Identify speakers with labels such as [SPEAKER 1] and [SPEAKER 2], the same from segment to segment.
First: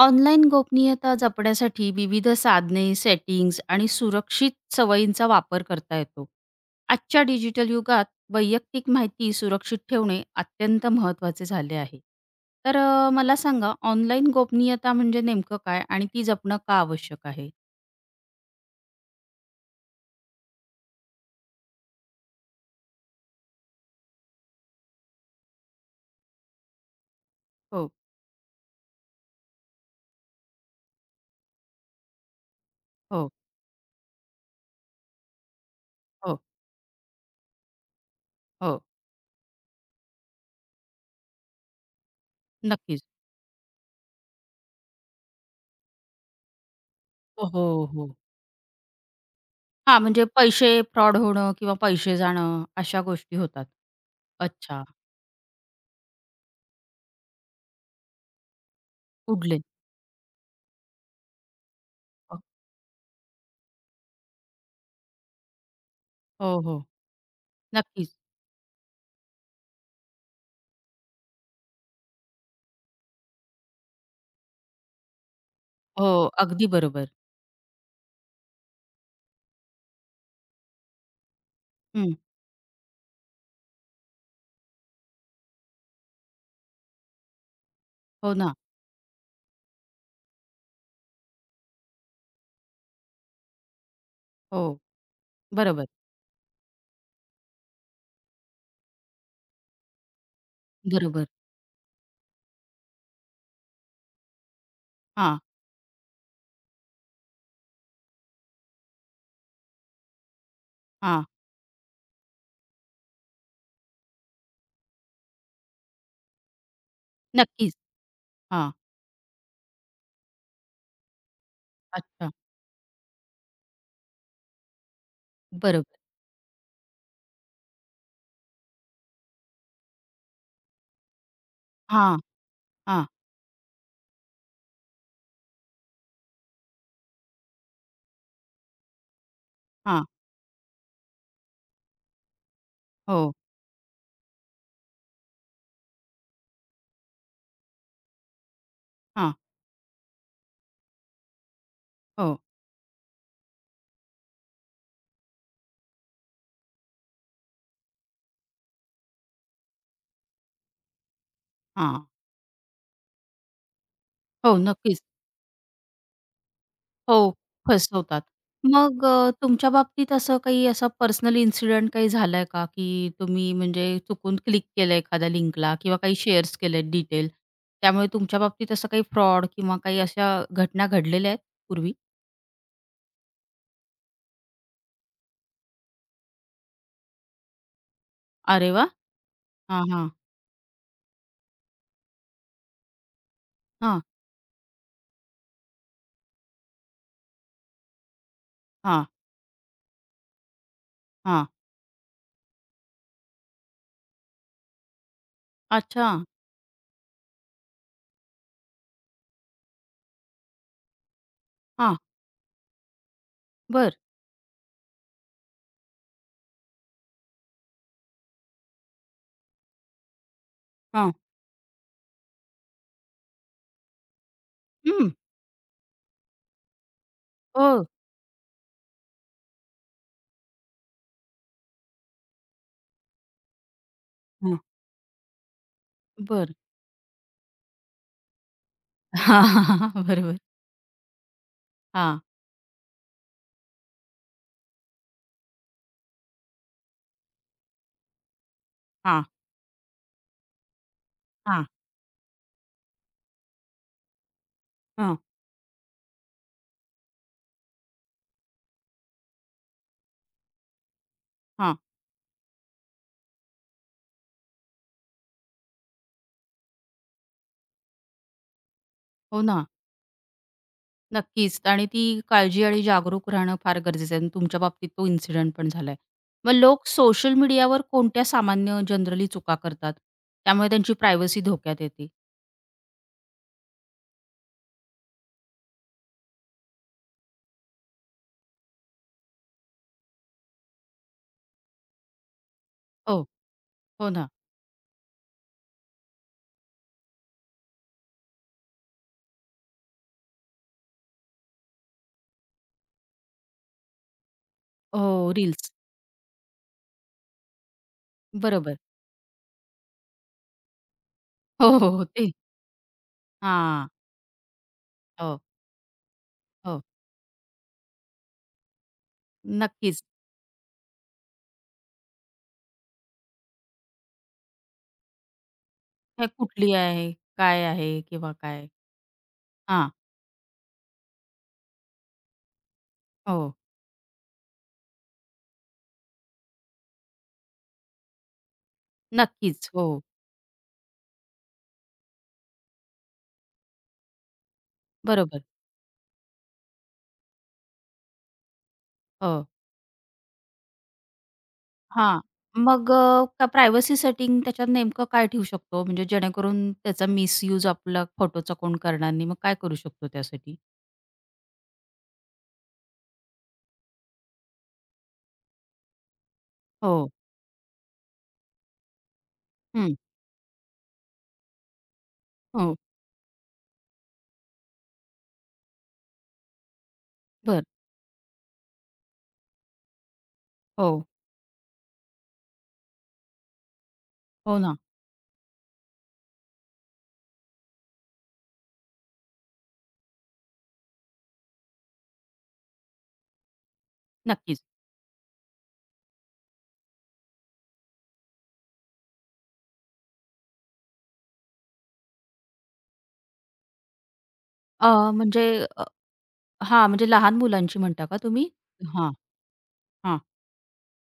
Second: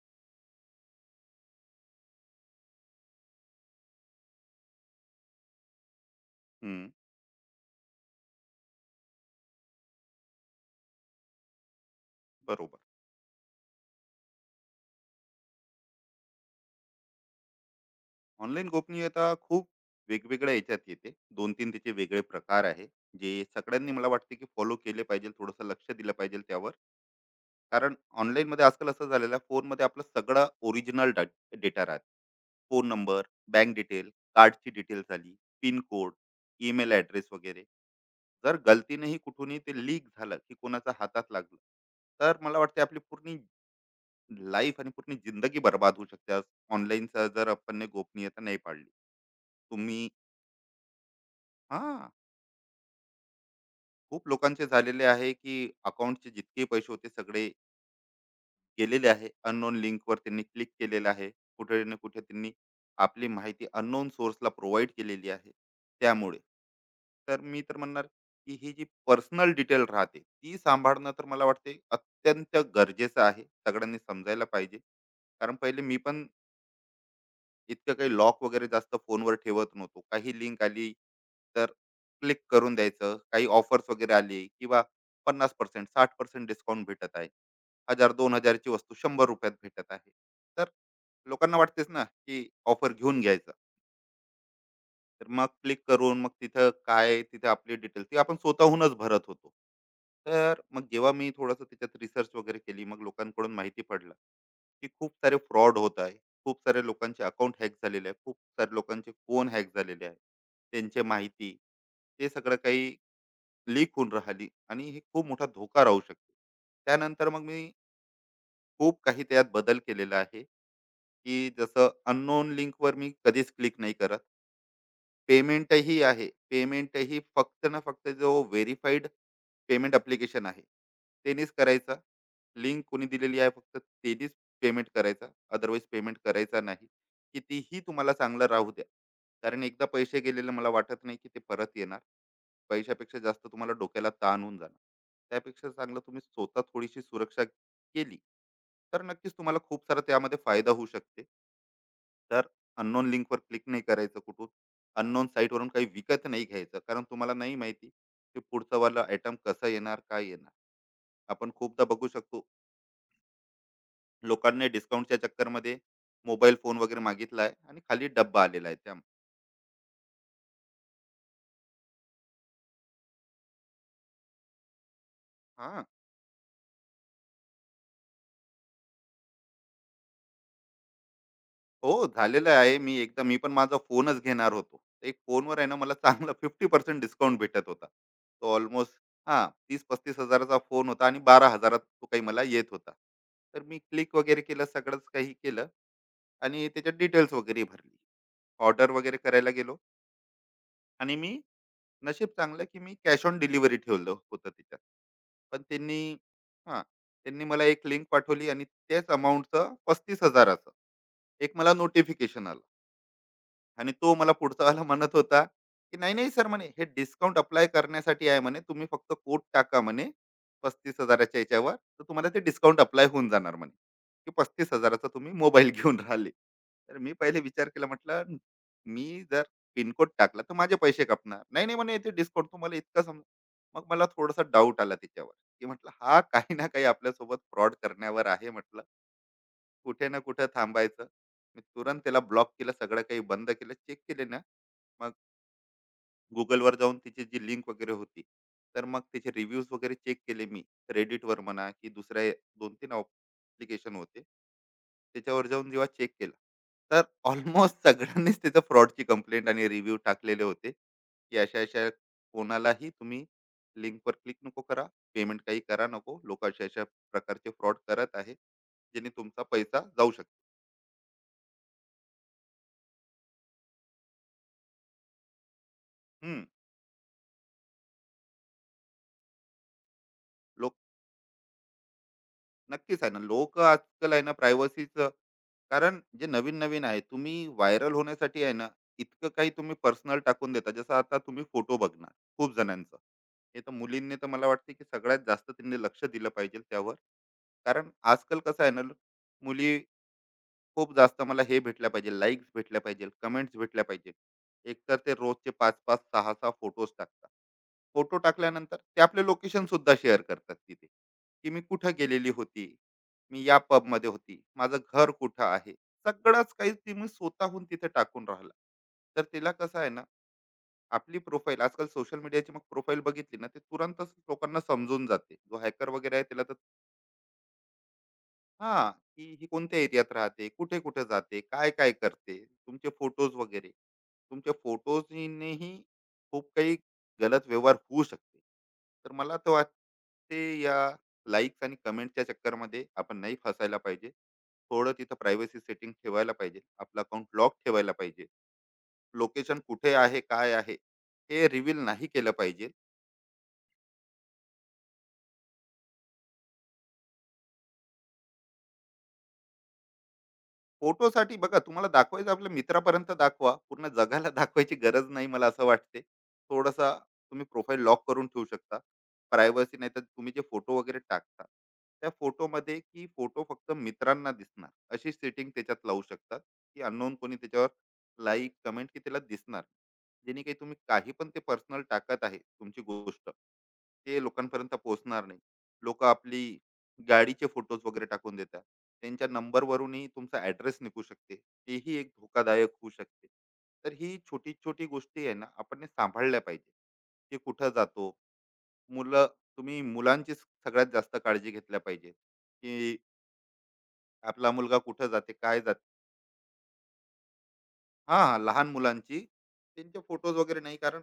[SPEAKER 1] Online गोपनीयता जपण्यासाठी विविध साधने, सेटिंग्स आणि सुरक्षित सवयींचा वापर करता येतो.
[SPEAKER 2] हं,
[SPEAKER 1] आजच्या डिजिटल युगात वैयक्तिक माहिती सुरक्षित ठेवणे अत्यंत महत्त्वाचे झाले आहे. तर
[SPEAKER 2] बरोबर.
[SPEAKER 1] मला सांगा ऑनलाईन गोपनीयता म्हणजे नेमकं काय आणि ती जपणं का आवश्यक आहे?
[SPEAKER 2] ऑनलाईन गोपनीयता खूप वेगवेगळ्या याच्यात येते. 2 तीन त्याचे वेगळे प्रकार आहे, जे सगळ्यांनी मला वाटते की फॉलो केले पाहिजे, थोडंसं लक्ष दिलं पाहिजे त्यावर.
[SPEAKER 1] हो,
[SPEAKER 2] कारण ऑनलाईनमध्ये आजकाल असं झालेलं आहे, फोनमध्ये आपला सगळा ओरिजिनल डेटा राहते. फोन नंबर,
[SPEAKER 1] हो,
[SPEAKER 2] बँक डिटेल, कार्डची डिटेल झाली, पिन कोड,
[SPEAKER 1] हो,
[SPEAKER 2] ईमेल ॲड्रेस वगैरे. जर
[SPEAKER 1] हो.
[SPEAKER 2] गलतीनेही कुठूनही ते लीक झालं, की कोणाच्या हातात लागलं, तर मला वाटते आपली
[SPEAKER 1] नक्कीच.
[SPEAKER 2] पूर्ण लाईफ आणि पूर्ण जिंदगी बर्बाद होऊ शकते. ऑनलाईनचा
[SPEAKER 1] हो,
[SPEAKER 2] जर आपण ने
[SPEAKER 1] हो, हो.
[SPEAKER 2] गोपनीयता नाही पाळली.
[SPEAKER 1] हां,
[SPEAKER 2] तुम्ही
[SPEAKER 1] म्हणजे पैसे फ्रॉड होणं किंवा
[SPEAKER 2] हा,
[SPEAKER 1] पैसे जाणं अशा गोष्टी होतात.
[SPEAKER 2] खूप लोकांचे
[SPEAKER 1] अच्छा.
[SPEAKER 2] झालेले आहे की अकाउंटचे जितके पैसे होते सगळे गेलेले आहे,
[SPEAKER 1] उडले.
[SPEAKER 2] अननोन लिंकवर त्यांनी क्लिक केलेलं आहे, कुठे ना कुठे त्यांनी आपली माहिती अननोन सोर्सला प्रोव्हाइड केलेली आहे, त्यामुळे
[SPEAKER 1] हो, हो.
[SPEAKER 2] तर मी तर म्हणणार
[SPEAKER 1] नक्कीच.
[SPEAKER 2] की ही जी पर्सनल डिटेल राहते ती सांभाळणं तर मला वाटते अत्यंत गरजेचं आहे, सगळ्यांनी समजायला पाहिजे. कारण पहिले मी
[SPEAKER 1] हो,
[SPEAKER 2] पण
[SPEAKER 1] अगदी बरोबर.
[SPEAKER 2] इतकं काही लॉक वगैरे जास्त फोनवर ठेवत नव्हतो. काही लिंक आली तर
[SPEAKER 1] हं.
[SPEAKER 2] क्लिक करून द्यायचं, काही ऑफर्स वगैरे आली किंवा 50% 60% डिस्काउंट भेटत आहे, 1,000
[SPEAKER 1] हो
[SPEAKER 2] दोन
[SPEAKER 1] ना.
[SPEAKER 2] हजारची वस्तू 100 रुपयात भेटत आहे, तर लोकांना वाटतेच ना की ऑफर घेऊन घ्यायचं.
[SPEAKER 1] हो.
[SPEAKER 2] तर मग क्लिक
[SPEAKER 1] बरोबर,
[SPEAKER 2] करून मग तिथं काय, तिथे आपली डिटेल ती आपण स्वतःहूनच भरत होतो. तर मग जेव्हा
[SPEAKER 1] बरोबर.
[SPEAKER 2] मी थोडंसं त्याच्यात रिसर्च वगैरे केली, मग लोकांकडून माहिती पडलं, की खूप सारे
[SPEAKER 1] हां,
[SPEAKER 2] फ्रॉड होत आहे. खूप सारे लोकांचे अकाउंट हॅक झालेले आहे. खूप सारे लोकांचे फोन हॅक झालेले आहे. त्यांची
[SPEAKER 1] हां.
[SPEAKER 2] माहिती, ते सगळं काही लीक होऊन राहिली आणि हे खूप मोठा धोका राहू शकतो. त्यानंतर मग मी
[SPEAKER 1] नक्कीच. हां.
[SPEAKER 2] खूप काही त्यात बदल केलेला आहे. की जसं
[SPEAKER 1] अच्छा.
[SPEAKER 2] अननोन लिंकवर मी कधीच क्लिक नाही करत.
[SPEAKER 1] बरोबर.
[SPEAKER 2] पेमेंटही आहे पेमेंटही फक्त ना फक्त जो व्हेरीफाईड पेमेंट अप्लिकेशन आहे तेनीच करायचा,
[SPEAKER 1] हां,
[SPEAKER 2] लिंक
[SPEAKER 1] हां,
[SPEAKER 2] कोणी दिलेली आहे फक्त तेनीच पेमेंट करायचा, अदरवाईज पेमेंट करायचा नाही. कितीही तुम्हाला चांगलं राहू द्या, कारण एकदा
[SPEAKER 1] हां.
[SPEAKER 2] पैसे गेलेले मला वाटत नाही की ते परत येणार. पैशापेक्षा
[SPEAKER 1] हो.
[SPEAKER 2] जास्त तुम्हाला डोक्याला ताण होऊन जाणार. त्यापेक्षा चांगलं तुम्ही स्वतः थोडीशी सुरक्षा केली तर
[SPEAKER 1] हां.
[SPEAKER 2] नक्कीच तुम्हाला खूप सारा त्यामध्ये फायदा होऊ शकते.
[SPEAKER 1] हो.
[SPEAKER 2] तर अननोन लिंकवर क्लिक नाही करायचं, कुठून अननोन साईटवरून काही विकत नाही घ्यायचं, कारण तुम्हाला नाही माहिती की पुढचा वाला आयटम कसा येणार, काय येणार. आपण खूपदा
[SPEAKER 1] हां.
[SPEAKER 2] बघू शकतो,
[SPEAKER 1] हो,
[SPEAKER 2] लोकांनी
[SPEAKER 1] नक्कीच.
[SPEAKER 2] डिस्काउंटच्या चक्करमध्ये मोबाईल फोन वगैरे
[SPEAKER 1] हो,
[SPEAKER 2] मागितला आहे आणि खाली
[SPEAKER 1] फसवतात.
[SPEAKER 2] डब्बा आलेला आहे त्या.
[SPEAKER 1] मग तुमच्या बाबतीत असं काही असा पर्सनल इन्सिडेंट काही झालाय का, की तुम्ही म्हणजे चुकून क्लिक केलं एखाद्या लिंकला
[SPEAKER 2] हा,
[SPEAKER 1] किंवा काही शेअर्स केलेत डिटेल, त्यामुळे तुमच्या बाबतीत असं काही फ्रॉड किंवा काही अशा घटना घडलेल्या आहेत पूर्वी?
[SPEAKER 2] हो, झालेलं आहे. मी एकदा मी पण माझा फोनच घेणार होतो. एक फोनवर आहे ना, मला चांगला 50% डिस्काउंट भेटत होता. तो
[SPEAKER 1] अरे वाह!
[SPEAKER 2] ऑलमोस्ट हां,
[SPEAKER 1] हां, हां.
[SPEAKER 2] 30,000-35,000 चा फोन होता आणि 12,000 त तो काही मला येत होता. तर मी
[SPEAKER 1] हां,
[SPEAKER 2] क्लिक वगैरे केलं, सगळंच काही केलं आणि त्याच्यात डिटेल्स वगैरे भरली. ऑर्डर
[SPEAKER 1] हां,
[SPEAKER 2] वगैरे करायला गेलो आणि मी,
[SPEAKER 1] हां.
[SPEAKER 2] नशीब चांगलं की मी कॅश ऑन डिलिव्हरी ठेवलं होतं त्याच्यात. पण
[SPEAKER 1] अच्छा.
[SPEAKER 2] त्यांनी, हां, त्यांनी मला एक लिंक पाठवली आणि त्याच अमाउंटचं 35,000 चं एक मला
[SPEAKER 1] हां.
[SPEAKER 2] नोटिफिकेशन आलं. आणि
[SPEAKER 1] बर,
[SPEAKER 2] तो मला पुढचा वाला म्हणत होता की, नाही नाही सर, म्हणे हे डिस्काउंट अप्लाय करण्यासाठी आहे, म्हणे तुम्ही फक्त कोट टाका, म्हणे पस्तीस
[SPEAKER 1] हां.
[SPEAKER 2] हजाराच्या याच्यावर तर तुम्हाला ते डिस्काउंट अप्लाय होऊन जाणार म्हणे. की 35,000चा
[SPEAKER 1] हं.
[SPEAKER 2] तुम्ही मोबाईल घेऊन राहिले. तर मी पहिले विचार
[SPEAKER 1] हो.
[SPEAKER 2] केला, म्हटलं मी जर पिनकोड टाकला तर माझे पैसे कापणार? नाही नाही म्हणे ते डिस्काउंट तुम्हाला इतका समजा. मग मला थोडासा
[SPEAKER 1] हां.
[SPEAKER 2] डाऊट आला त्याच्यावर, की म्हटलं हा
[SPEAKER 1] बरं.
[SPEAKER 2] काही ना काही आपल्यासोबत फ्रॉड करण्यावर आहे म्हटलं. कुठे ना
[SPEAKER 1] बरोबर.
[SPEAKER 2] कुठे थांबायचं. मी तुरंत
[SPEAKER 1] हां,
[SPEAKER 2] त्याला ब्लॉक केलं, सगळं काही बंद केलं, चेक केले ना. मग गुगलवर जाऊन तिची जी लिंक वगैरे होती, तर मग
[SPEAKER 1] हां,
[SPEAKER 2] त्याचे रिव्ह्यूज वगैरे चेक केले मी. रेडिटवर
[SPEAKER 1] हां,
[SPEAKER 2] म्हणा की दुसऱ्या 2-3 ॲप्लिकेशन होते
[SPEAKER 1] हां.
[SPEAKER 2] त्याच्यावर जाऊन जेव्हा चेक केलं, तर ऑलमोस्ट सगळ्यांनीच त्याचं फ्रॉडची कंप्लेंट आणि रिव्ह्यू टाकलेले होते की अशा
[SPEAKER 1] हां.
[SPEAKER 2] अशा कोणालाही तुम्ही लिंकवर क्लिक नको करा, पेमेंट काही करा नको, लोक अशा अशा प्रकारचे फ्रॉड करत आहे जेणे तुमचा
[SPEAKER 1] हो ना.
[SPEAKER 2] पैसा जाऊ शकतो.
[SPEAKER 1] नक्कीच आणि ती काळजी आणि जागरूक राहणं फार गरजेचं आहे आणि तुमच्या बाबतीत तो इन्सिडेंट पण झालाय.
[SPEAKER 2] हम्म,
[SPEAKER 1] मग लोक सोशल मीडियावर कोणत्या सामान्य जनरली चुका करतात? त्यामुळे
[SPEAKER 2] लोक
[SPEAKER 1] त्यांची प्रायव्हसी धोक्यात येते.
[SPEAKER 2] नक्कीच आहे ना, लोक आजकाल आहे ना प्रायव्हसीचं, कारण जे नवीन नवीन आहे तुम्ही व्हायरल होण्यासाठी आहे ना, इतकं काही तुम्ही पर्सनल टाकून देता. जसं आता तुम्ही फोटो बघणार खूप जणांचं,
[SPEAKER 1] हो,
[SPEAKER 2] हे तर
[SPEAKER 1] हो
[SPEAKER 2] मुलींनी तर
[SPEAKER 1] ना.
[SPEAKER 2] मला वाटते की सगळ्यात जास्त त्यांनी लक्ष दिलं पाहिजे त्यावर. कारण आजकाल कसं आहे ना, मुली खूप जास्त मला हे भेटल्या पाहिजे, लाईक्स भेटल्या पाहिजे, कमेंट्स भेटल्या पाहिजे. एकतर ते
[SPEAKER 1] हो,
[SPEAKER 2] रोजचे
[SPEAKER 1] रील्स.
[SPEAKER 2] पाच-पाच 6-6 फोटोज टाकतात. फोटो टाकल्यानंतर
[SPEAKER 1] बरोबर.
[SPEAKER 2] ते आपले लोकेशनसुद्धा शेअर करतात तिथे, की मी
[SPEAKER 1] हो, हो,
[SPEAKER 2] कुठं
[SPEAKER 1] हो.
[SPEAKER 2] गेलेली
[SPEAKER 1] ते
[SPEAKER 2] होती, मी या
[SPEAKER 1] हां.
[SPEAKER 2] पबमध्ये होती, माझं घर
[SPEAKER 1] हो,
[SPEAKER 2] कुठं आहे. सगळंच काही
[SPEAKER 1] हो.
[SPEAKER 2] तुम्ही स्वतःहून तिथे टाकून राहिला. तर तिला कसं आहे ना,
[SPEAKER 1] नक्कीच.
[SPEAKER 2] आपली प्रोफाईल आजकाल सोशल मीडियाची, मग प्रोफाईल बघितली ना, ते तुरंतच लोकांना समजून जाते. जो हॅकर वगैरे आहे
[SPEAKER 1] हे
[SPEAKER 2] त्याला तर,
[SPEAKER 1] कुठली आहे? काय आहे? किंवा काय?
[SPEAKER 2] हां, की ही कोणत्या
[SPEAKER 1] हां.
[SPEAKER 2] एरियात राहते, कुठे-कुठे जाते, काय-काय करते, तुमचे फोटोज
[SPEAKER 1] हो.
[SPEAKER 2] वगैरे. तुमच्या फोटोजनेही खूप काही गलत व्यवहार होऊ शकते. तर मला तर
[SPEAKER 1] नक्कीच. हो.
[SPEAKER 2] वाटते या लाईक्स आणि कमेंटच्या चक्करमध्ये आपण नाही फसायला पाहिजे. थोडं तिथं
[SPEAKER 1] बरोबर.
[SPEAKER 2] प्रायव्हसी सेटिंग ठेवायला पाहिजे. आपलं अकाउंट लॉक ठेवायला पाहिजे.
[SPEAKER 1] हो.
[SPEAKER 2] लोकेशन कुठे आहे, काय आहे, हे रिव्हील नाही
[SPEAKER 1] हां.
[SPEAKER 2] केलं पाहिजे.
[SPEAKER 1] मग का प्रायव्हसी सेटिंग त्याच्यात नेमकं काय ठेवू शकतो? म्हणजे जेणेकरून त्याचा मिसयूज आपला फोटोचा कोण करणार नाही. मग काय करू शकतो त्यासाठी?
[SPEAKER 2] फोटोसाठी बघा तुम्हाला दाखवायचं आपल्या मित्रापर्यंत, दाखवा, पूर्ण जगाला दाखवायची गरज नाही. मला असं वाटते थोडासा
[SPEAKER 1] हो.
[SPEAKER 2] तुम्ही प्रोफाईल लॉक करून ठेवू शकता. प्रायव्हसी नाही
[SPEAKER 1] हं.
[SPEAKER 2] तर तुम्ही जे फोटो वगैरे टाकता, त्या
[SPEAKER 1] हो.
[SPEAKER 2] फोटोमध्ये की फोटो फक्त मित्रांना दिसणार अशी सेटिंग त्याच्यात लावू शकतात, की अननोन कोणी
[SPEAKER 1] बर,
[SPEAKER 2] त्याच्यावर लाईक कमेंट की त्याला दिसणार, जेणे काही तुम्ही
[SPEAKER 1] हो.
[SPEAKER 2] काही पण ते पर्सनल टाकत आहे तुमची गोष्ट ते
[SPEAKER 1] हो
[SPEAKER 2] लोकांपर्यंत
[SPEAKER 1] ना.
[SPEAKER 2] पोहोचणार नाही. लोक आपली गाडीचे फोटोज वगैरे टाकून देतात, त्यांच्या नंबरवरूनही तुमचा ॲड्रेस निघू शकते. तेही एक धोकादायक होऊ शकते. तर ही
[SPEAKER 1] नक्कीच.
[SPEAKER 2] छोटी-छोटी गोष्टी आहे ना, आपण ने सांभाळल्या पाहिजे, की कुठं जातो. मुलं, तुम्ही मुलांची सगळ्यात जास्त काळजी घेतल्या पाहिजे, की आपला मुलगा
[SPEAKER 1] अ,
[SPEAKER 2] कुठं जाते,
[SPEAKER 1] म्हणजे
[SPEAKER 2] काय जाते.
[SPEAKER 1] अ, हां, म्हणजे लहान मुलांची म्हणता का
[SPEAKER 2] हां,
[SPEAKER 1] तुम्ही?
[SPEAKER 2] लहान
[SPEAKER 1] हां,
[SPEAKER 2] मुलांची. त्यांचे
[SPEAKER 1] हां.
[SPEAKER 2] फोटोज वगैरे नाही, कारण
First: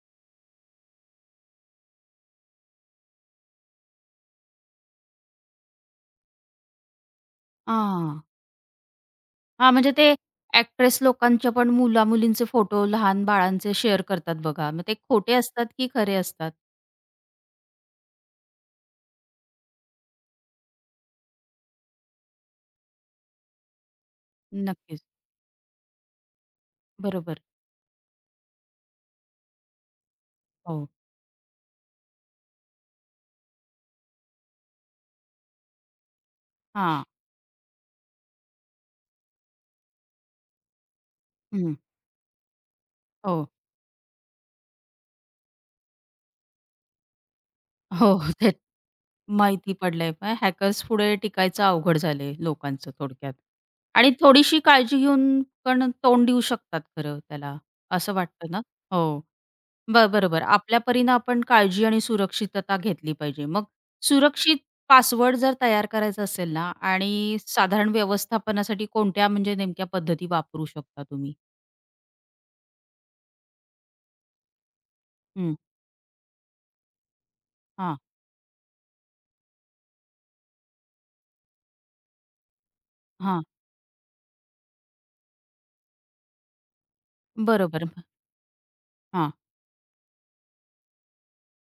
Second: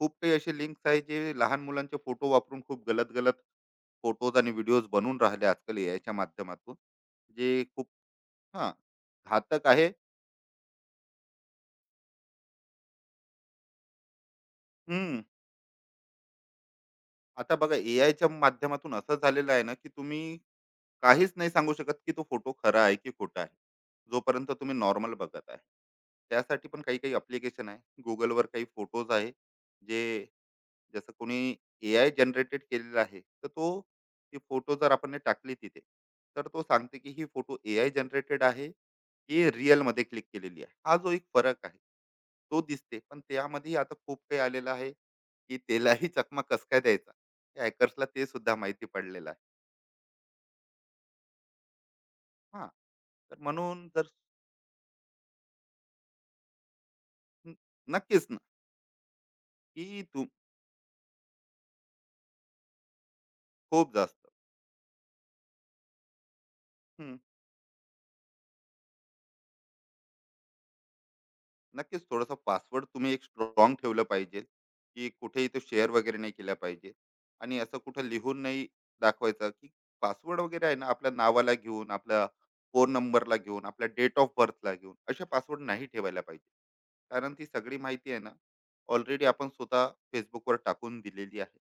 [SPEAKER 2] खूप काही असे लिंक्स आहेत, जे लहान मुलांचे फोटो वापरून खूप गलत-गलत फोटोज आणि व्हिडिओज बनून राहिले आजकाल एआयच्या माध्यमातून. जे खूप,
[SPEAKER 1] हां.
[SPEAKER 2] हां, घातक
[SPEAKER 1] हां,
[SPEAKER 2] आहे.
[SPEAKER 1] म्हणजे ते ॲक्ट्रेस लोकांच्या पण मुला-मुलींचे फोटो लहान बाळांचे शेअर करतात बघा. मग ते
[SPEAKER 2] हं.
[SPEAKER 1] खोटे असतात की खरे असतात?
[SPEAKER 2] आता बघा एआयच्या माध्यमातून असं झालेलं आहे ना की तुम्ही काहीच नाही सांगू शकत की तो फोटो खरा आहे की खोटा आहे, जोपर्यंत तुम्ही
[SPEAKER 1] नक्कीच.
[SPEAKER 2] नॉर्मल बघत आहे. त्यासाठी पण काही काही
[SPEAKER 1] बरोबर.
[SPEAKER 2] अप्लिकेशन आहे गुगलवर, काही फोटोज आहे, जे
[SPEAKER 1] हो.
[SPEAKER 2] जसं कोणी एआय जनरेटेड केलेला आहे तर तो, ती फोटो जर आपण ने टाकली तिथे, तर तो सांगते
[SPEAKER 1] हां.
[SPEAKER 2] की ही फोटो एआय जनरेटेड आहे की रिअल मध्ये क्लिक केलेली आहे, हा जो एक फरक
[SPEAKER 1] हं.
[SPEAKER 2] आहे तो दिसते. पण
[SPEAKER 1] हो, हो.
[SPEAKER 2] त्यामध्ये आता खूप काही आलेलं आहे की त्यालाही चकमा कस काय द्यायचा, हॅकर्सला ते
[SPEAKER 1] ते
[SPEAKER 2] सुद्धा माहिती पडलेलं आहे.
[SPEAKER 1] माहिती पडलंय. मग हॅकर्स पुढे टिकायचं अवघड झालंय
[SPEAKER 2] हा,
[SPEAKER 1] लोकांचं थोडक्यात.
[SPEAKER 2] तर म्हणून जर,
[SPEAKER 1] आणि थोडीशी काळजी घेऊन पण तोंड देऊ शकतात खरं त्याला, असं
[SPEAKER 2] नक्कीच ना
[SPEAKER 1] वाटतं ना? हो.
[SPEAKER 2] की
[SPEAKER 1] ब
[SPEAKER 2] तू,
[SPEAKER 1] बरोबर. आपल्या परीनं आपण काळजी आणि सुरक्षितता घेतली पाहिजे. मग
[SPEAKER 2] खूप जास्त
[SPEAKER 1] सुरक्षित पासवर्ड जर तयार करायचा असेल ना आणि साधारण व्यवस्थापनासाठी कोणत्या म्हणजे नेमक्या पद्धती वापरू शकता तुम्ही?
[SPEAKER 2] नक्कीच थोडासा पासवर्ड तुम्ही एक स्ट्रॉंग ठेवलं पाहिजे, की कुठेही
[SPEAKER 1] हं.
[SPEAKER 2] तो शेअर वगैरे नाही केला पाहिजे. आणि असं
[SPEAKER 1] हां,
[SPEAKER 2] कुठं लिहून नाही दाखवायचं, की पासवर्ड वगैरे आहे ना आपल्या नावाला घेऊन, आपल्या फोन नंबरला
[SPEAKER 1] हां.
[SPEAKER 2] घेऊन, आपल्या डेट ऑफ बर्थला घेऊन असे पासवर्ड नाही ठेवायला पाहिजे, कारण ती सगळी
[SPEAKER 1] बरोबर.
[SPEAKER 2] माहिती आहे ना ऑलरेडी
[SPEAKER 1] हां.
[SPEAKER 2] आपण स्वतः फेसबुकवर टाकून दिलेली आहे.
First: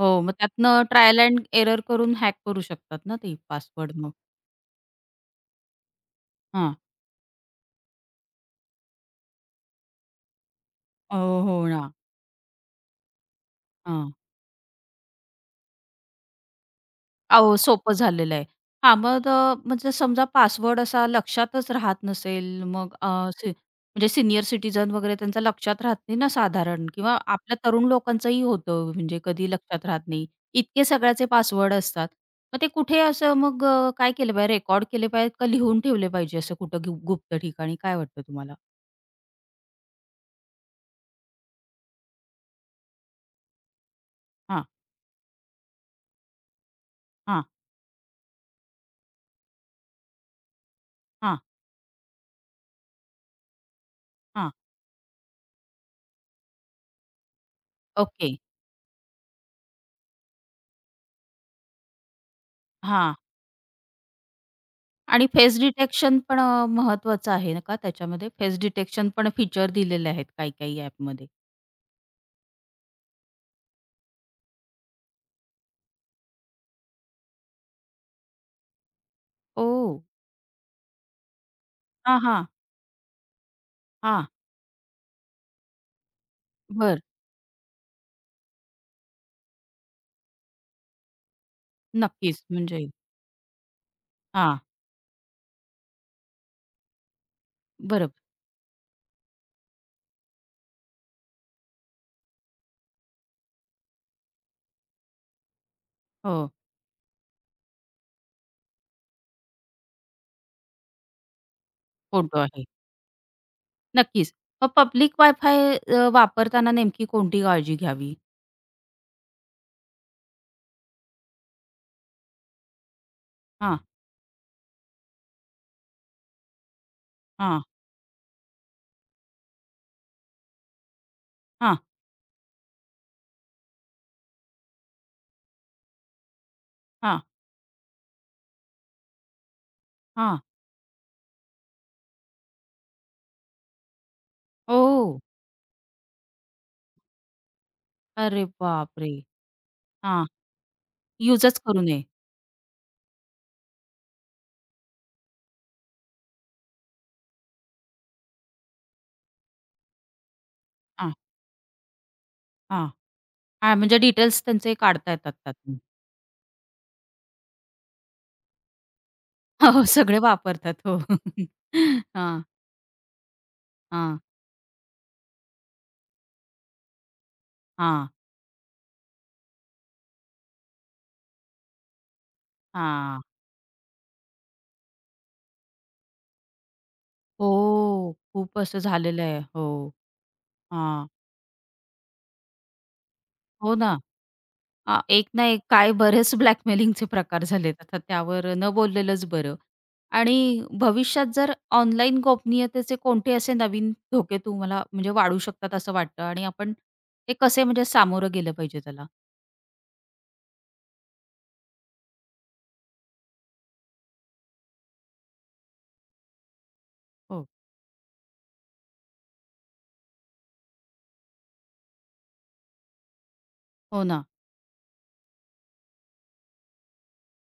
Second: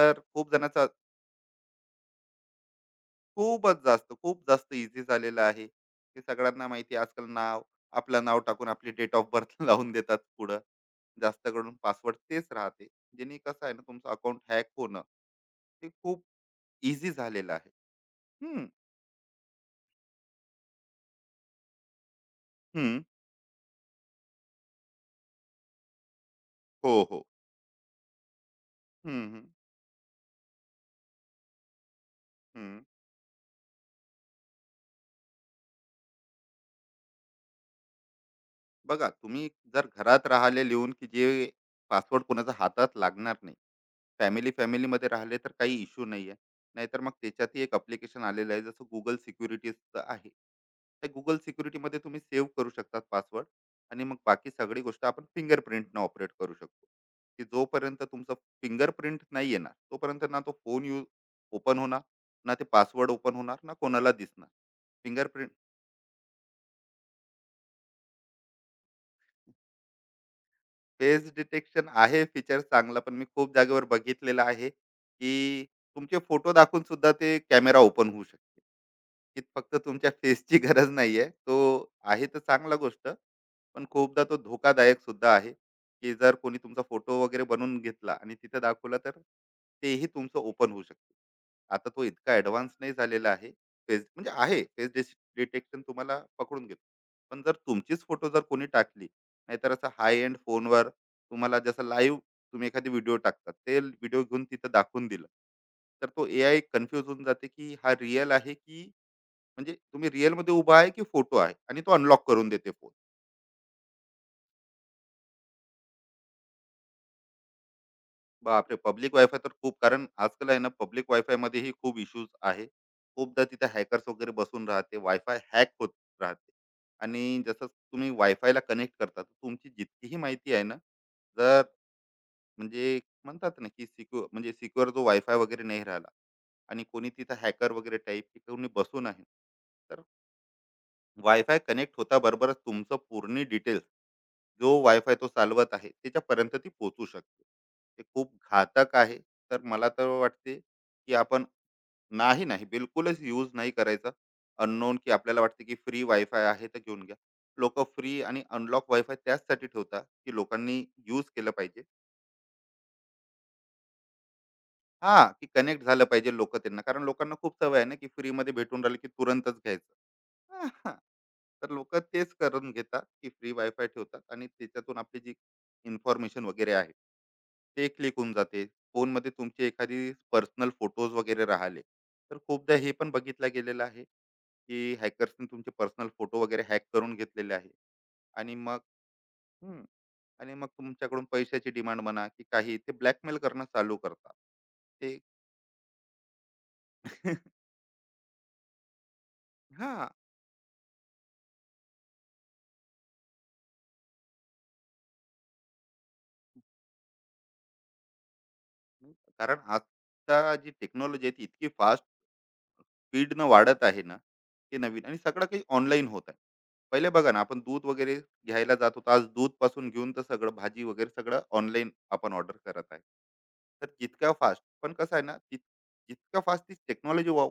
[SPEAKER 1] हो, मग
[SPEAKER 2] खूप
[SPEAKER 1] त्यातनं
[SPEAKER 2] जणांचा,
[SPEAKER 1] ट्रायल एंड एरर करून हॅक करू शकतात ना ते
[SPEAKER 2] खूपच
[SPEAKER 1] पासवर्ड मग.
[SPEAKER 2] जास्त, खूप जास्त ईझी झालेलं आहे. हे सगळ्यांना
[SPEAKER 1] हां.
[SPEAKER 2] माहिती आहे आजकाल नाव, आपलं नाव टाकून आपली डेट ऑफ बर्थ लावून देतात पुढं.
[SPEAKER 1] हो,
[SPEAKER 2] जास्त
[SPEAKER 1] हो
[SPEAKER 2] करून
[SPEAKER 1] ना.
[SPEAKER 2] पासवर्ड तेच राहते. जेणे कसं आहे ना तुमचं
[SPEAKER 1] हां.
[SPEAKER 2] अकाउंट हॅक होणं हे खूप ईझी झालेलं
[SPEAKER 1] अहो,
[SPEAKER 2] आहे.
[SPEAKER 1] सोपं झालेलं आहे.
[SPEAKER 2] हं,
[SPEAKER 1] हां, मग म्हणजे समजा पासवर्ड असा लक्षातच राहत नसेल, मग
[SPEAKER 2] हं.
[SPEAKER 1] सी म्हणजे सीनियर सिटिझन वगैरे त्यांचा लक्षात राहत नाही ना साधारण
[SPEAKER 2] हो,
[SPEAKER 1] किंवा
[SPEAKER 2] हो.
[SPEAKER 1] आपल्या तरुण लोकांचंही होतं म्हणजे
[SPEAKER 2] हं, हं.
[SPEAKER 1] कधी लक्षात राहत नाही. इतके सगळ्याचे पासवर्ड असतात. मग ते
[SPEAKER 2] हं.
[SPEAKER 1] कुठे असं मग काय केलं पाहिजे? रेकॉर्ड केले पाहिजेत का लिहून ठेवले पाहिजे असं कुठं गुप्त ठिकाणी? काय वाटतं तुम्हाला?
[SPEAKER 2] बघा तुम्ही जर घरात राहिले लिहून, की जे पासवर्ड कोणाच्या हातात लागणार नाही.
[SPEAKER 1] हां,
[SPEAKER 2] फॅमिली-फॅमिलीमध्ये राहिले तर काही इश्यू नाहीये. नाहीतर मग
[SPEAKER 1] हां,
[SPEAKER 2] त्याच्यातही एक ॲप्लिकेशन आलेलं आहे जसं Google सिक्युरिटीजचं आहे. त्या गुगल
[SPEAKER 1] हां,
[SPEAKER 2] सिक्युरिटीमध्ये तुम्ही सेव्ह करू शकतात पासवर्ड, आणि मग बाकी
[SPEAKER 1] हां.
[SPEAKER 2] सगळी गोष्ट आपण फिंगरप्रिंटनं ऑपरेट करू शकतो, की जोपर्यंत
[SPEAKER 1] ओके.
[SPEAKER 2] तुमचं फिंगरप्रिंट नाही येणार तोपर्यंत ना तो फोन यूज ओपन होणार, ना ते पासवर्ड
[SPEAKER 1] हां.
[SPEAKER 2] ओपन होणार, ना कोणाला दिसणार
[SPEAKER 1] आणि
[SPEAKER 2] फिंगरप्रिंट.
[SPEAKER 1] फेस डिटेक्शन पण महत्वाचं आहे ना का त्याच्यामध्ये? फेस डिटेक्शन पण फीचर दिलेले आहेत काही-काही ॲपमध्ये.
[SPEAKER 2] फेस डिटेक्शन आहे फीचर चांगला, पण मी खूप जागेवर बघितलेलं आहे की तुमचे फोटो दाखवून सुद्धा ते कॅमेरा ओपन होऊ शकतो, की फक्त
[SPEAKER 1] ओह!
[SPEAKER 2] तुमच्या फेसची गरज नाहीये. तो
[SPEAKER 1] हां,
[SPEAKER 2] आहे तर
[SPEAKER 1] हां.
[SPEAKER 2] चांगला गोष्ट, पण खूपदा
[SPEAKER 1] हां.
[SPEAKER 2] तो धोकादायक सुद्धा आहे, की जर कोणी तुमचा
[SPEAKER 1] बरं.
[SPEAKER 2] फोटो वगैरे बनवून घेतला आणि तिथे दाखवला तर तेही तुमचं ओपन होऊ शकते. आता तो इतका
[SPEAKER 1] नक्कीच
[SPEAKER 2] ॲडव्हान्स
[SPEAKER 1] म्हणजे
[SPEAKER 2] नाही झालेला आहे. फेस म्हणजे
[SPEAKER 1] हां.
[SPEAKER 2] आहे, फेस डिटेक्शन तुम्हाला पकडून घेतो. पण जर तुमचीच
[SPEAKER 1] बरोबर.
[SPEAKER 2] फोटो जर कोणी टाकली, नाहीतर असं हाय एंड फोनवर तुम्हाला जसं लाईव्ह तुम्ही एखादी व्हिडिओ टाकतात, ते व्हिडिओ घेऊन तिथं दाखवून दिलं, तर तो
[SPEAKER 1] हो.
[SPEAKER 2] एआय कन्फ्यूज होऊन जाते, की हा रिअल आहे की, म्हणजे तुम्ही रिअल मध्ये उभा आहे की फोटो आहे, आणि तो अनलॉक
[SPEAKER 1] फोटो
[SPEAKER 2] करून
[SPEAKER 1] आहे.
[SPEAKER 2] देते फोन.
[SPEAKER 1] नक्कीच. मग पब्लिक वायफाय वापरताना नेमकी कोणती काळजी घ्यावी?
[SPEAKER 2] बापरे, पब्लिक वायफाय तर खूप, कारण आजकाल आहे ना पब्लिक वायफाय मध्येही खूप इश्यूज आहे. खूपदा तिथे
[SPEAKER 1] हां,
[SPEAKER 2] हॅकर्स वगैरे बसून राहते, वायफाय हॅक होत राहते. आणि
[SPEAKER 1] हां,
[SPEAKER 2] जसं तुम्ही वायफायला कनेक्ट करता तर तुमची जितकीही माहिती आहे ना, जर
[SPEAKER 1] हां,
[SPEAKER 2] म्हणजे म्हणतात ना की सिक्युअर, म्हणजे सिक्युअर जो वायफाय वगैरे नाही राहिला आणि कोणी
[SPEAKER 1] हां,
[SPEAKER 2] तिथं हॅकर वगैरे टाईप कोणी बसून आहे, तर
[SPEAKER 1] हां.
[SPEAKER 2] वायफाय कनेक्ट होता बरोबरच तुमचं पूर्ण डिटेल्स जो
[SPEAKER 1] ओह!
[SPEAKER 2] वायफाय तो चालवत आहे त्याच्यापर्यंत ती पोहोचू शकते. ते खूप
[SPEAKER 1] अरे
[SPEAKER 2] घातक
[SPEAKER 1] बापरे!
[SPEAKER 2] आहे. तर मला तर
[SPEAKER 1] हां.
[SPEAKER 2] वाटते की आपण,
[SPEAKER 1] युजच करू नये.
[SPEAKER 2] नाही नाही बिलकुलच यूज नाही करायचा अननोन. की आपल्याला वाटते की फ्री वायफाय आहे तर घेऊन घ्या, लोक फ्री आणि अनलॉक वायफाय त्याचसाठी ठेवतात की लोकांनी
[SPEAKER 1] हां,
[SPEAKER 2] यूज केलं पाहिजे.
[SPEAKER 1] हां. हां, म्हणजे डिटेल्स त्यांचे काढता
[SPEAKER 2] हा,
[SPEAKER 1] येतात
[SPEAKER 2] की
[SPEAKER 1] त्यातून.
[SPEAKER 2] कनेक्ट झालं पाहिजे लोक त्यांना, कारण लोकांना खूप सवय आहे ना की free मध्ये भेटून राहिले की तुरंतच
[SPEAKER 1] हो, हो.
[SPEAKER 2] घ्यायचं.
[SPEAKER 1] सगळे
[SPEAKER 2] हा,
[SPEAKER 1] वापरतात.
[SPEAKER 2] हा.
[SPEAKER 1] हो.
[SPEAKER 2] तर लोक तेच
[SPEAKER 1] हां,
[SPEAKER 2] करून घेतात की फ्री वायफाय
[SPEAKER 1] हां,
[SPEAKER 2] ठेवतात आणि त्याच्यातून आपली जी इन्फॉर्मेशन वगैरे आहे ते
[SPEAKER 1] हां,
[SPEAKER 2] क्लिक होऊन जाते. फोनमध्ये तुमचे एखादी पर्सनल फोटोज वगैरे राहिले तर खूपदा हे पण
[SPEAKER 1] हां.
[SPEAKER 2] बघितलं गेलेलं आहे की हॅकर्सने तुमचे पर्सनल फोटो वगैरे हॅक करून घेतलेले आहे.
[SPEAKER 1] हो,
[SPEAKER 2] आणि
[SPEAKER 1] खूप
[SPEAKER 2] मग,
[SPEAKER 1] असं झालेलं आहे.
[SPEAKER 2] हम्म,
[SPEAKER 1] हो,
[SPEAKER 2] आणि मग
[SPEAKER 1] हां.
[SPEAKER 2] तुमच्याकडून पैशाची डिमांड म्हणा की काही ते ब्लॅकमेल करणं
[SPEAKER 1] हो
[SPEAKER 2] चालू
[SPEAKER 1] ना.
[SPEAKER 2] करतात. ते
[SPEAKER 1] एक ना एक काय बरेच ब्लॅकमेलिंगचे प्रकार झालेत. आता त्यावर न बोललेलंच बरं.
[SPEAKER 2] हा.
[SPEAKER 1] आणि भविष्यात जर ऑनलाईन गोपनीयतेचे कोणते असे नवीन धोके तुम्हाला म्हणजे वाढू शकतात असं वाटतं आणि आपण ते कसे म्हणजे सामोरं गेलं पाहिजे त्याला?
[SPEAKER 2] कारण आजचा जी टेक्नॉलॉजी आहे ती इतकी फास्ट स्पीडनं वाढत आहे ना, ते नवीन आणि सगळं काही ऑनलाईन होत आहे. पहिले बघा ना
[SPEAKER 1] हो,
[SPEAKER 2] आपण दूध वगैरे घ्यायला जात होतो, आज दूध पासून घेऊन तर सगळं भाजी वगैरे सगळं ऑनलाईन आपण ऑर्डर करत आहे. तर
[SPEAKER 1] हो ना.
[SPEAKER 2] जितका फास्ट, पण कसं आहे ना, जितका फास्ट ती टेक्नॉलॉजी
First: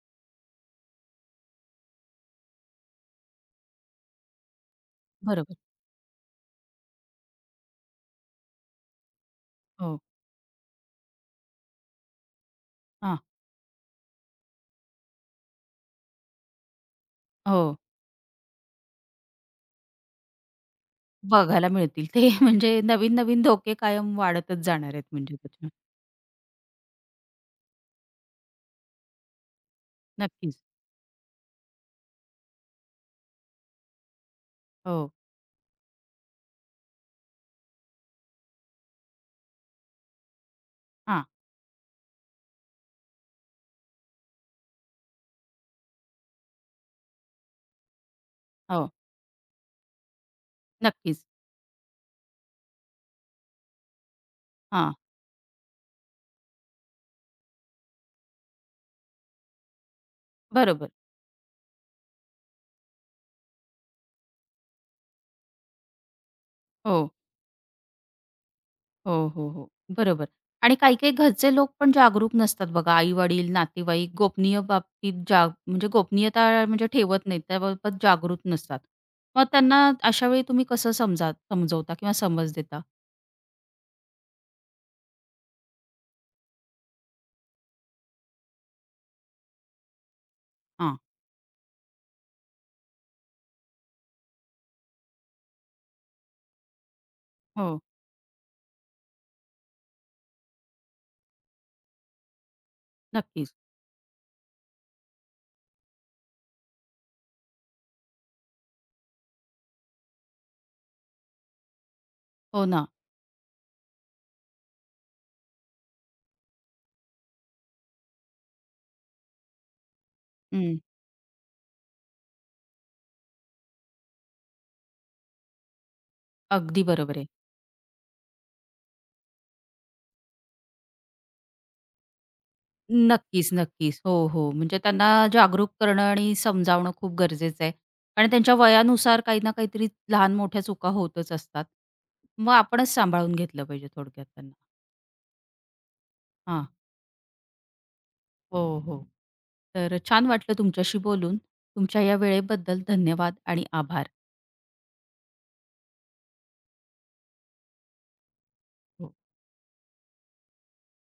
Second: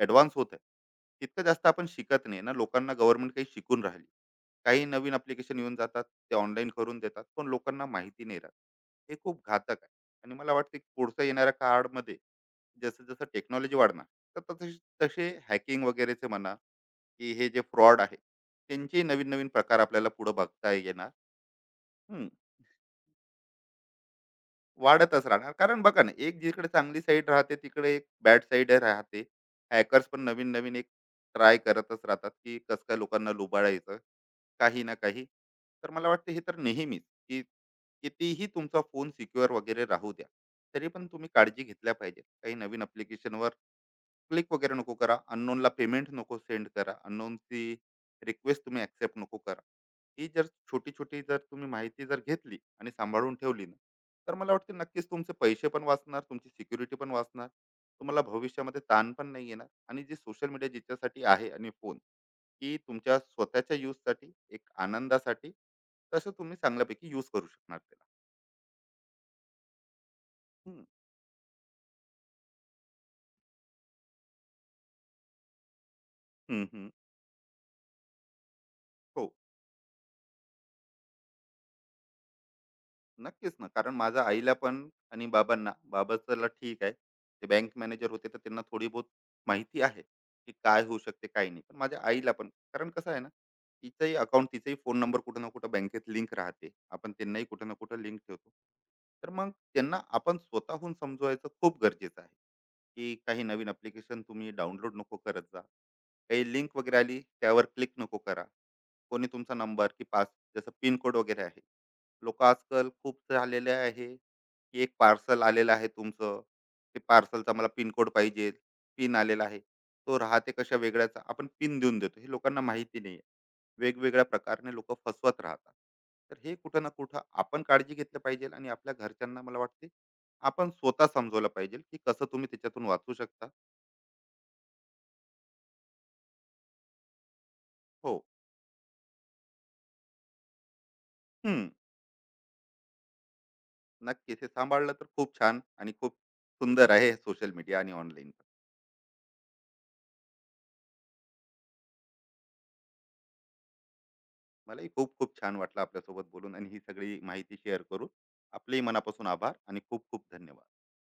[SPEAKER 2] ॲडव्हान्स होत आहे, तितकं जास्त आपण शिकत नाही ना, लोकांना गव्हर्नमेंट काही शिकून राहिली, काही नवीन
[SPEAKER 1] बरोबर.
[SPEAKER 2] अप्लिकेशन येऊन जातात, ते ऑनलाईन करून देतात, पण लोकांना माहिती नाही राहत. हे खूप घातक आहे.
[SPEAKER 1] हो,
[SPEAKER 2] आणि मला वाटते पुढचा येणाऱ्या काळामध्ये जसं
[SPEAKER 1] हां,
[SPEAKER 2] जसं टेक्नॉलॉजी वाढणार, तर तसे तसे हॅकिंग वगैरेचे म्हणा, की हे जे
[SPEAKER 1] हो.
[SPEAKER 2] फ्रॉड आहे त्यांचे नवीन नवीन प्रकार आपल्याला पुढे बघता येणार.
[SPEAKER 1] बघायला मिळतील.
[SPEAKER 2] हम्म,
[SPEAKER 1] ते म्हणजे नवीन-नवीन धोके कायम वाढतच जाणार आहेत
[SPEAKER 2] वाढतच
[SPEAKER 1] म्हणजे
[SPEAKER 2] राहणार,
[SPEAKER 1] त्याच्या
[SPEAKER 2] कारण बघा ना एक जिकडे चांगली साईड राहते तिकडे एक बॅड साईड राहते. हॅकर्स पण नवीन
[SPEAKER 1] नक्कीच.
[SPEAKER 2] नवीन एक ट्राय करतच राहतात, की कसं काय लोकांना लुबाडायचं काही ना
[SPEAKER 1] हो.
[SPEAKER 2] काही. तर मला वाटतं हे तर नेहमीच, की कितीही तुमचा फोन सिक्युअर वगैरे राहू द्या तरी पण
[SPEAKER 1] हां.
[SPEAKER 2] तुम्ही काळजी घेतल्या पाहिजे. काही नवीन application वर क्लिक वगैरे नको करा, अननोनला पेमेंट नको सेंड करा, अननोनची रिक्वेस्ट तुम्ही
[SPEAKER 1] हो.
[SPEAKER 2] ऍक्सेप्ट नको करा. ही जर छोटी छोटी
[SPEAKER 1] नक्कीच.
[SPEAKER 2] जर तुम्ही माहिती जर घेतली आणि सांभाळून ठेवली ना, तर मला वाटते
[SPEAKER 1] हां.
[SPEAKER 2] नक्कीच तुमचे पैसे पण वाचणार, तुमची सिक्युरिटी पण वाचणार, तुम्हाला भविष्यामध्ये ताण पण नाही येणार, आणि जे सोशल मीडिया
[SPEAKER 1] बरोबर.
[SPEAKER 2] जिच्यासाठी आहे आणि फोन, की तुमच्या स्वतःच्या यूजसाठी, एक आनंदासाठी, तसं तुम्ही
[SPEAKER 1] हो.
[SPEAKER 2] चांगल्यापैकी यूज करू शकणार त्याला.
[SPEAKER 1] हो, हो, हो. बरोबर. आणि
[SPEAKER 2] हम्म,
[SPEAKER 1] काही-काही घरचे लोक पण जागरूक नसतात बघा. आई-वडील, नातेवाईक गोपनीय बाबतीत जा म्हणजे गोपनीयता
[SPEAKER 2] हम्म,
[SPEAKER 1] म्हणजे
[SPEAKER 2] हम्म.
[SPEAKER 1] ठेवत नाहीत. त्याबाबत जागरूक नसतात.
[SPEAKER 2] हो.
[SPEAKER 1] मग त्यांना अशा वेळी तुम्ही कसं समजा समजवता किंवा समज देता?
[SPEAKER 2] नक्कीच ना, कारण माझ्या आईला पण आणि बाबांना, बाबाचला ठीक आहे ते बँक मॅनेजर होते तर त्यांना थोडी बहुत माहिती आहे की काय होऊ
[SPEAKER 1] हां.
[SPEAKER 2] शकते काय नाही, पण माझ्या आईला पण, कारण कसं आहे ना, तिचंही अकाउंट, तिचाही फोन नंबर कुठं ना कुठं बँकेत लिंक राहते, आपण त्यांनाही कुठं ना
[SPEAKER 1] हो.
[SPEAKER 2] कुठं लिंक ठेवतो. तर मग त्यांना आपण स्वतःहून समजवायचं खूप गरजेचं आहे, की काही
[SPEAKER 1] नक्कीच.
[SPEAKER 2] नवीन अप्लिकेशन तुम्ही डाउनलोड नको करत जा, काही लिंक वगैरे आली त्यावर क्लिक नको करा, कोणी तुमचा नंबर की पास, जसं पिन कोड वगैरे आहे, लोक
[SPEAKER 1] हो ना.
[SPEAKER 2] आजकाल खूप झालेले आहे की एक पार्सल आलेलं आहे तुमचं, ते पार्सलचा मला पिन कोड पाहिजे, पिन आलेला आहे, तो राहते कशा
[SPEAKER 1] हं.
[SPEAKER 2] वेगळ्याचा, आपण पिन देऊन देतो, हे लोकांना माहिती नाही. वेगवेगळ्या प्रकारने लोक फसवत राहतात. तर हे कुठं
[SPEAKER 1] अगदी
[SPEAKER 2] ना
[SPEAKER 1] बरोबर
[SPEAKER 2] कुठं
[SPEAKER 1] आहे.
[SPEAKER 2] आपण काळजी घेतलं पाहिजे, आणि आपल्या घरच्यांना मला वाटते आपण स्वतः समजवलं पाहिजे की कसं तुम्ही त्याच्यातून वाचू शकता.
[SPEAKER 1] नक्कीच, नक्कीच. हो, हो. म्हणजे त्यांना जागरूक करणं आणि समजावणं खूप गरजेचं आहे.
[SPEAKER 2] हो.
[SPEAKER 1] कारण त्यांच्या वयानुसार काही ना काहीतरी लहान-मोठ्या चुका होतच असतात.
[SPEAKER 2] हम्म.
[SPEAKER 1] मग आपणच सांभाळून घेतलं पाहिजे थोडक्यात
[SPEAKER 2] नक्कीच. हे
[SPEAKER 1] त्यांना.
[SPEAKER 2] सांभाळलं तर खूप छान आणि खूप
[SPEAKER 1] हां.
[SPEAKER 2] सुंदर आहे सोशल मीडिया आणि ऑनलाईन.
[SPEAKER 1] हो, हो. तर छान वाटलं तुमच्याशी बोलून. तुमच्या या वेळेबद्दल धन्यवाद आणि आभार.
[SPEAKER 2] मलाही खूप खूप छान वाटलं आपल्यासोबत बोलून आणि ही सगळी माहिती शेअर करून. आपलेही
[SPEAKER 1] हो.
[SPEAKER 2] मनापासून आभार आणि खूप खूप धन्यवाद.